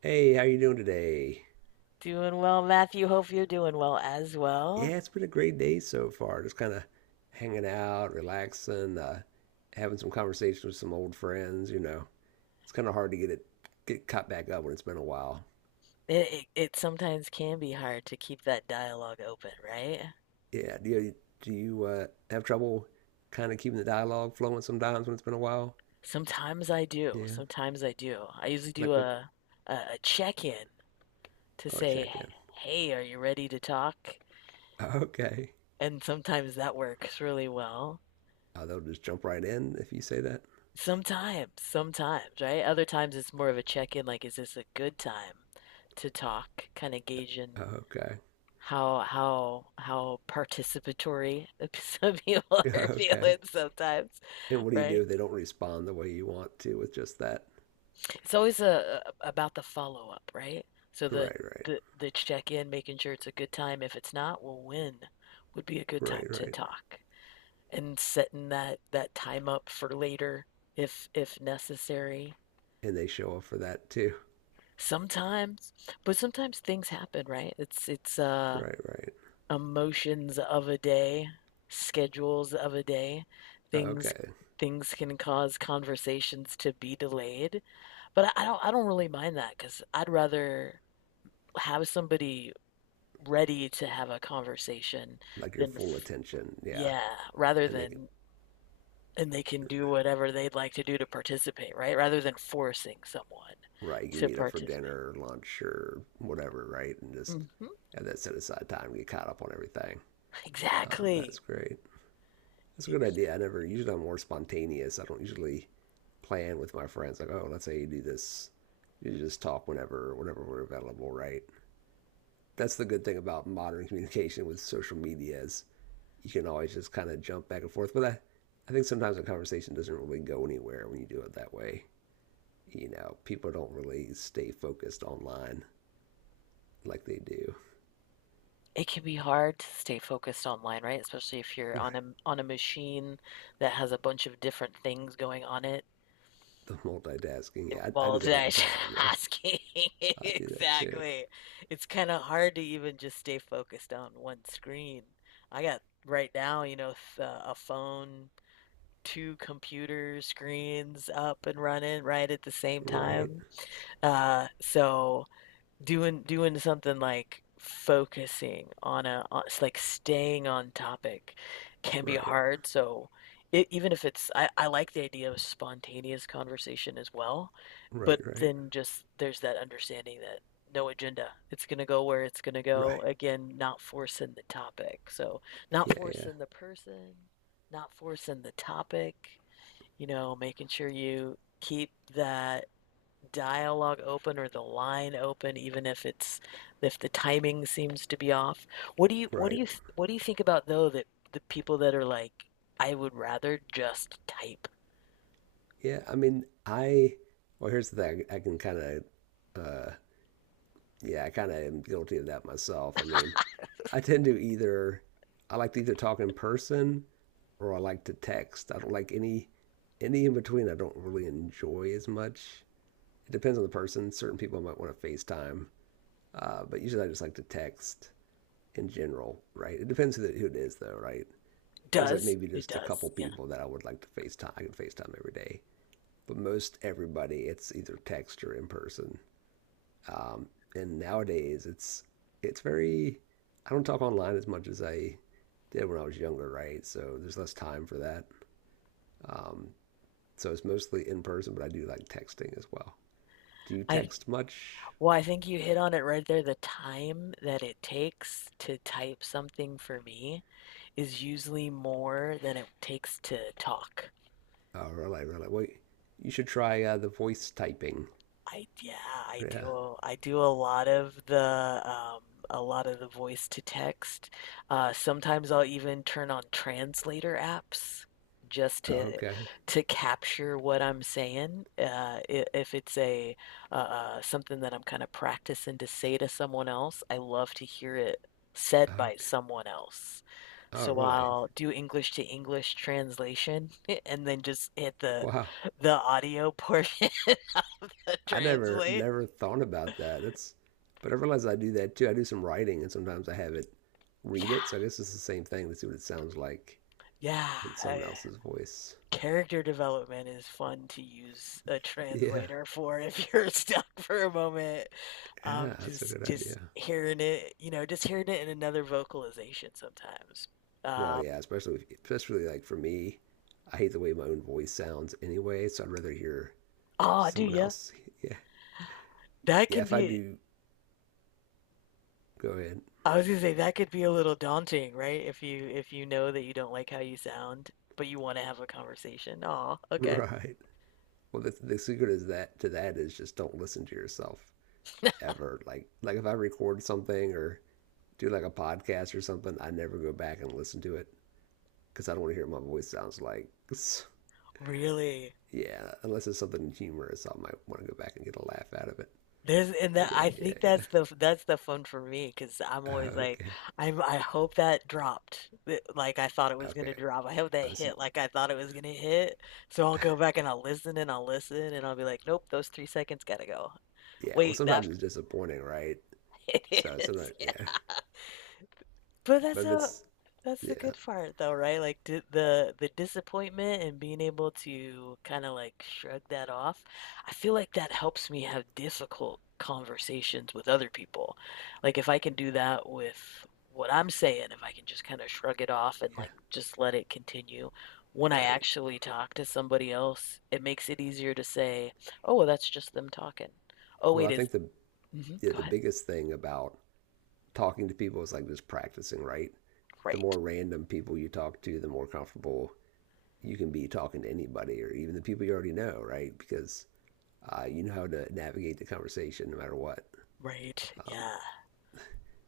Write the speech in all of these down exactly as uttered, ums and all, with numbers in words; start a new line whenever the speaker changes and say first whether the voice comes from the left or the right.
right: Hey, how you doing today?
left: Doing well, Matthew. Hope you're doing well as well.
right: Yeah, it's been a great day so far. Just kind of hanging out, relaxing, uh, having some conversations with some old friends. You know, it's kind of hard to get it get caught back up when it's been a while.
left: It, it, it sometimes can be hard to keep that dialogue open, right?
right: Yeah, do you, do you uh, have trouble kind of keeping the dialogue flowing sometimes when it's been a while?
left: Sometimes I do.
right: Yeah,
left: Sometimes I do. I usually do
right: like what?
left: a a, a check-in to
right: Oh,
left: say,
right: check in.
left: "Hey, are you ready to talk?"
right: Okay.
left: And sometimes that works really well.
right: Oh, they'll just jump right in if you say that.
left: Sometimes, sometimes, right? Other times it's more of a check-in, like, "Is this a good time to talk?" Kind of gauging
right: Okay.
left: how how how participatory some people are feeling
right: Okay.
left: sometimes,
right: And what do you do
left: right?
right: if they don't respond the way you want to with just that?
left: It's always a, a- about the follow up, right? So the
right: Right, right,
left: the the check in, making sure it's a good time. If it's not, well, when would be a good
right: right,
left: time to
right: right,
left: talk and setting that that time up for later if if necessary.
right: and they show up for that too.
left: Sometimes, but sometimes things happen, right? It's it's uh
right: Right, right.
left: emotions of a day, schedules of a day, things
right: Okay.
left: things can cause conversations to be delayed. But I don't I don't really mind that because I'd rather have somebody ready to have a conversation
right: Like your
left: than
right: full
left: f-
right: attention. Yeah.
left: yeah, rather
right: And they can,
left: than and they can do whatever they'd like to do to participate, right? Rather than forcing someone
right: right, you
left: to
right: meet up for
left: participate.
right: dinner or lunch or whatever, right? And just
left: Hmm.
right: have that set aside time, get caught up on everything. Um,
left: Exactly.
right: that's great. That's a good
left: Exactly.
right: idea. I never, usually I'm more spontaneous. I don't usually plan with my friends, like, oh, let's say you do this. You just talk whenever, whenever we're available, right? That's the good thing about modern communication with social media is you can always just kind of jump back and forth. But I, I think sometimes a conversation doesn't really go anywhere when you do it that way. You know, people don't really stay focused online like they do.
left: It can be hard to stay focused online, right? Especially if you're on
right: Right.
left: a on a machine that has a bunch of different things going on it.
right: The multitasking. Yeah, I, I do that all the
left: Multitasking.
right: time. Yeah, I do that too.
left: Exactly. It's kind of hard to even just stay focused on one screen. I got right now, you know, f- uh, a phone, two computer screens up and running right at the same
right: Right.
left: time. Uh, so doing doing something like focusing on a on, s- like staying on topic can be
right: Right.
left: hard so it, even if it's I, I like the idea of spontaneous conversation as well,
right: Right.
left: but
right: Right.
left: then just there's that understanding that no agenda, it's going to go where it's going to go.
right: Right.
left: Again, not forcing the topic, so not
right: Yeah. Yeah.
left: forcing the person, not forcing the topic, you know, making sure you keep that dialogue open or the line open, even if it's if the timing seems to be off. What do you what do
right: Right.
left: you what do you think about though, that the people that are like, I would rather just type.
right: Yeah. I mean, I. Well, here's the thing. I can kind of uh, Yeah, I kind of am guilty of that myself. I mean, I tend to either I like to either talk in person or I like to text. I don't like any any in between. I don't really enjoy as much. It depends on the person. Certain people might want to FaceTime, uh, but usually I just like to text in general, right? It depends who, the, who it is, though, right? There's like
left: Does
right: maybe
left: it
right: just a couple
left: does, yeah,
right: people that I would like to FaceTime. I can FaceTime every day, but most everybody, it's either text or in person. Um, and nowadays, it's it's very. I don't talk online as much as I did when I was younger, right? So there's less time for that. Um, so it's mostly in person, but I do like texting as well. Do you
left: I,
right: text much?
left: well, I think you hit on it right there. The time that it takes to type something for me is usually more than it takes to talk.
right: Oh, really, really. Well, you should try uh, the voice typing.
left: I yeah, I
right: Yeah.
left: do I do a lot of the um a lot of the voice to text. Uh sometimes I'll even turn on translator apps just
right: Oh,
left: to
right: okay.
left: to capture what I'm saying. Uh i- if it's a uh uh, something that I'm kind of practicing to say to someone else, I love to hear it
right: Oh,
left: said by
right: okay.
left: someone else.
right: Oh,
left: So
right: really?
left: I'll do English to English translation and then just hit the
right: Wow.
left: the audio portion to
right: I never
left: translate.
right: never thought about that. That's, but I realize I do that too. I do some writing, and sometimes I have it read it. So I
left: Yeah,
right: guess it's the same thing to see what it sounds like
left: yeah.
right: in
left: Uh,
right: someone else's voice.
left: character development is fun to use a
right: Yeah,
left: translator for if you're stuck for a moment. Um,
right: yeah, that's a
left: just
right: good
left: just
right: idea.
left: hearing it, you know, just hearing it in another vocalization sometimes.
right: Well,
left: Um,
right: yeah, especially especially like for me, I hate the way my own voice sounds anyway, so I'd rather hear
left: oh, do
right: someone
left: ya?
right: else. Yeah,
left: That
right: yeah.
left: can
right: If I
left: be.
right: do, go ahead.
left: I was gonna say that could be a little daunting, right? If you if you know that you don't like how you sound, but you want to have a conversation. Oh, okay.
right: Right. Well, the, the secret is that to that is just don't listen to yourself ever. Like like if I record something or do like a podcast or something, I never go back and listen to it because I don't want to hear what my voice sounds like.
left: Really?
right: Yeah, unless it's something humorous, I might want to go back and get a laugh out of it.
left: There's, and
right: Oh
left: that,
right: yeah,
left: I think
right: yeah, yeah.
left: that's the that's the fun for me because I'm
right: Uh,
left: always like,
right: okay,
left: I'm, I hope that dropped th- like I thought it was gonna
right: okay.
left: drop. I hope that
right: I see.
left: hit like I thought it was gonna hit. So I'll go back and I'll listen and I'll listen and I'll be like, nope, those three seconds gotta go.
right: Yeah. Well,
left: Wait, that
right: sometimes it's disappointing, right?
left: it
right: So it's
left: is.
right: not. Yeah.
left: Yeah. But
right: But
left: that's
right: if
left: a,
right: it's
left: that's the
right: yeah,
left: good part though, right? Like d the the disappointment and being able to kind of like shrug that off. I feel like that helps me have difficult conversations with other people. Like if I can do that with what I'm saying, if I can just kind of shrug it off and
right: yeah,
left: like just let it continue, when I
right: right.
left: actually talk to somebody else, it makes it easier to say, "Oh, well, that's just them talking." Oh,
right: Well,
left: wait,
right: I
left: is
right: think the
left: mm-hmm,
right: yeah,
left: go
right: the
left: ahead.
right: biggest thing about talking to people is like just practicing, right? The
left: Right.
right: more random people you talk to, the more comfortable you can be talking to anybody or even the people you already know, right? Because uh, you know how to navigate the conversation no matter what.
left: Right. Yeah.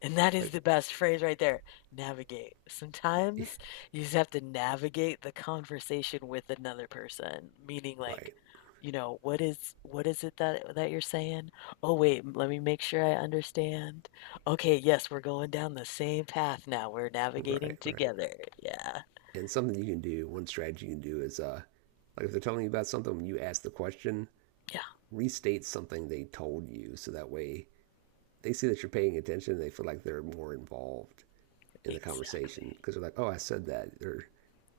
left: And that is
right: Like,
left: the best phrase right there. Navigate. Sometimes you just have to navigate the conversation with another person, meaning like,
right: right,
left: you know, what is, what is it that that you're saying? Oh wait, m- let me make sure I understand. Okay, yes, we're going down the same path now. We're navigating
right: right, right.
left: together. Yeah.
right: And something you can do, one strategy you can do is, uh, like if they're telling you about something, when you ask the question,
left: Yeah,
right: restate something they told you, so that way they see that you're paying attention. They feel like they're more involved in the
left: exactly.
right: conversation because they're like, "Oh, I said that," or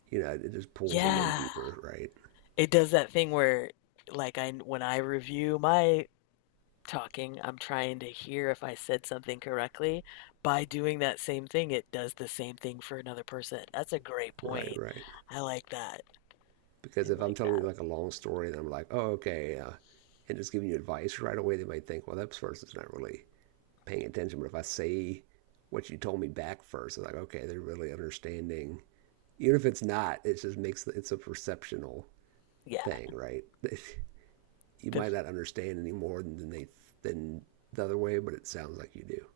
right: you know, it just pulls them in
left: Yeah.
right: deeper, right?
left: It does that thing where like I, when I review my talking, I'm trying to hear if I said something correctly. By doing that same thing, it does the same thing for another person. That's a great
right: Right,
left: point.
right: right.
left: I like that. I
right: Because if I'm
left: like
right: telling you
left: that.
right: like a long story, and I'm like, "Oh, okay," uh, and just giving you advice right away, they might think, "Well, that person's not really paying attention." But if I say what you told me back first, they're like, "Okay, they're really understanding." Even if it's not, it just makes it's a perceptional
left: Yeah.
right: thing, right? You
left: The,
right: might not understand any more than they than the other way, but it sounds like you do.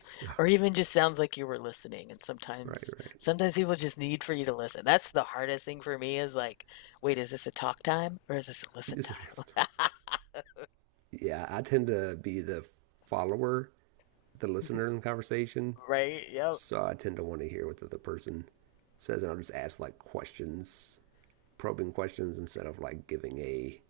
right: So
left: or even just sounds like you were listening. And
right: right,
left: sometimes,
right: right.
left: sometimes people just need for you to listen. That's the hardest thing for me is like, wait, is this a talk time or is this a
right: You
left: listen
right: just
left: time?
right: listen. Yeah, I tend to be the follower, the listener in the conversation.
left: Right? Yep.
right: So I tend to want to hear what the other person says, and I'll just ask like questions, probing questions instead of like giving a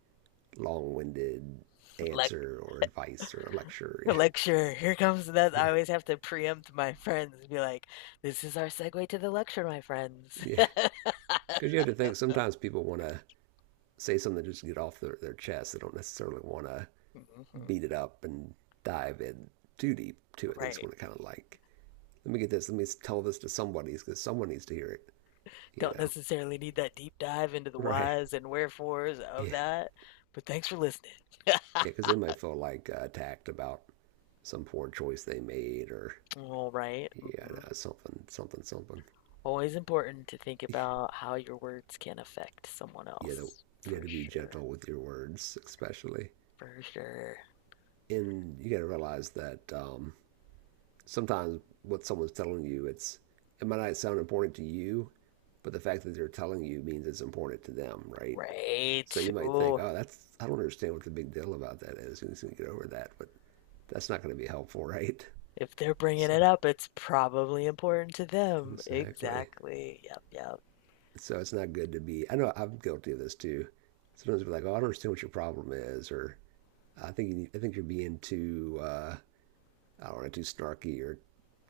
right: long-winded
left: Like,
right: answer or advice or a lecture.
left: lecture. Here comes that.
right: Yeah,
left: I
right: right.
left: always have to preempt my friends and be like, this is our segue to the lecture, my friends.
right: Yeah, because you have to think sometimes people want to say something just to get off their, their chest. They don't necessarily want to beat
left: Mhm.
right: it up and dive in too deep to it. They just
left: Right.
right: want to kind of like, let me get this, let me tell this to somebody because someone needs to hear it, you
left: Don't
right: know?
left: necessarily need that deep dive into the
right: Right.
left: whys and wherefores of
right: Yeah.
left: that, but thanks for listening.
right: Yeah. Because they might feel like uh, attacked about some poor choice they made, or
left: All right.
right: yeah,
left: Mhm.
right: no, something, something, something.
left: Always important to think about how your words can affect someone
right: Yeah. The,
left: else.
right: you
left: For
right: have to be
left: sure.
right: gentle with your words, especially.
left: For sure.
right: And you got to realize that um, sometimes what someone's telling you, it's it might not sound important to you, but the fact that they're telling you means it's important to them, right? So
left: Right.
right: you might think,
left: Ooh,
right: oh, that's I don't understand what the big deal about that is. You just need to get over that, but that's not going to be helpful, right?
left: if they're bringing
right: So
left: it up, it's probably important to them.
right: exactly.
left: Exactly. Yep, yep.
right: So it's not good to be. I know I'm guilty of this too. Sometimes I'll be like, oh, I don't understand what your problem is, or I think you I think you're being too uh, I don't know, too snarky or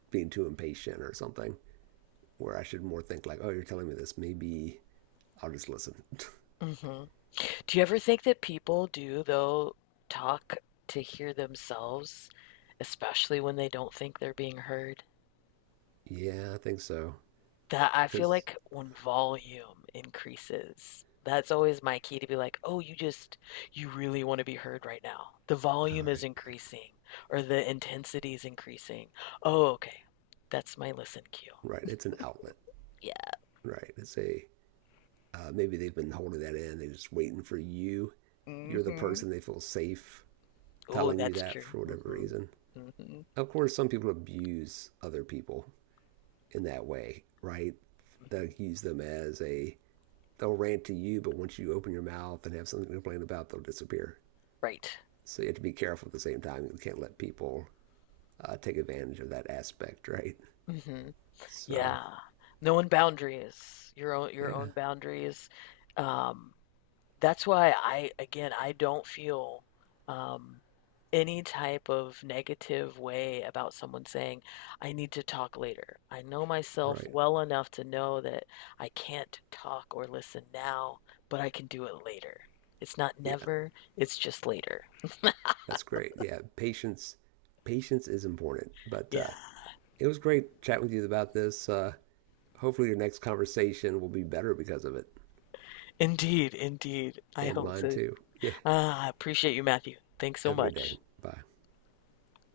right: being too impatient or something. Where I should more think like, oh, you're telling me this, maybe I'll just listen.
left: Hmm. Do you ever think that people do, though, talk to hear themselves, especially when they don't think they're being heard?
right: Yeah, I think so.
left: That, I feel
right: Because,
left: like when volume increases, that's always my key to be like, oh, you just, you really want to be heard right now. The
right: all
left: volume is
right: right,
left: increasing or the intensity is increasing. Oh, okay. That's my listen cue.
right: right. It's an outlet,
left: Yeah.
right: right? It's a, uh, maybe they've been holding that in. They're just waiting for you. You're the
left: Hmm.
right: person they feel safe
left: Oh,
right: telling you
left: that's
right: that
left: true.
right: for whatever
left: Hmm.
right: reason.
left: Hmm.
right: Of course, some people abuse other people in that way, right? They'll use them as a, they'll rant to you, but once you open your mouth and have something to complain about, they'll disappear.
left: Right.
right: So you have to be careful at the same time. You can't let people uh, take advantage of that aspect, right?
left: Mm-hmm.
right: So,
left: Yeah. Knowing boundaries, your own your
right: yeah.
left: own boundaries. Um, that's why I, again, I don't feel um, any type of negative way about someone saying, I need to talk later. I know myself
right: Right.
left: well enough to know that I can't talk or listen now, but I can do it later. It's not
right: Yeah,
left: never, it's just later.
right: that's great. Yeah, patience, patience is important. But
left: Yeah.
right: uh, it was great chatting with you about this. Uh, hopefully, your next conversation will be better because of it,
left: Indeed, indeed. I
right: and
left: hope
right: mine
left: so.
right: too. Yeah.
left: Ah, I appreciate you, Matthew. Thanks so
right: Have a good day.
left: much.
right: Bye.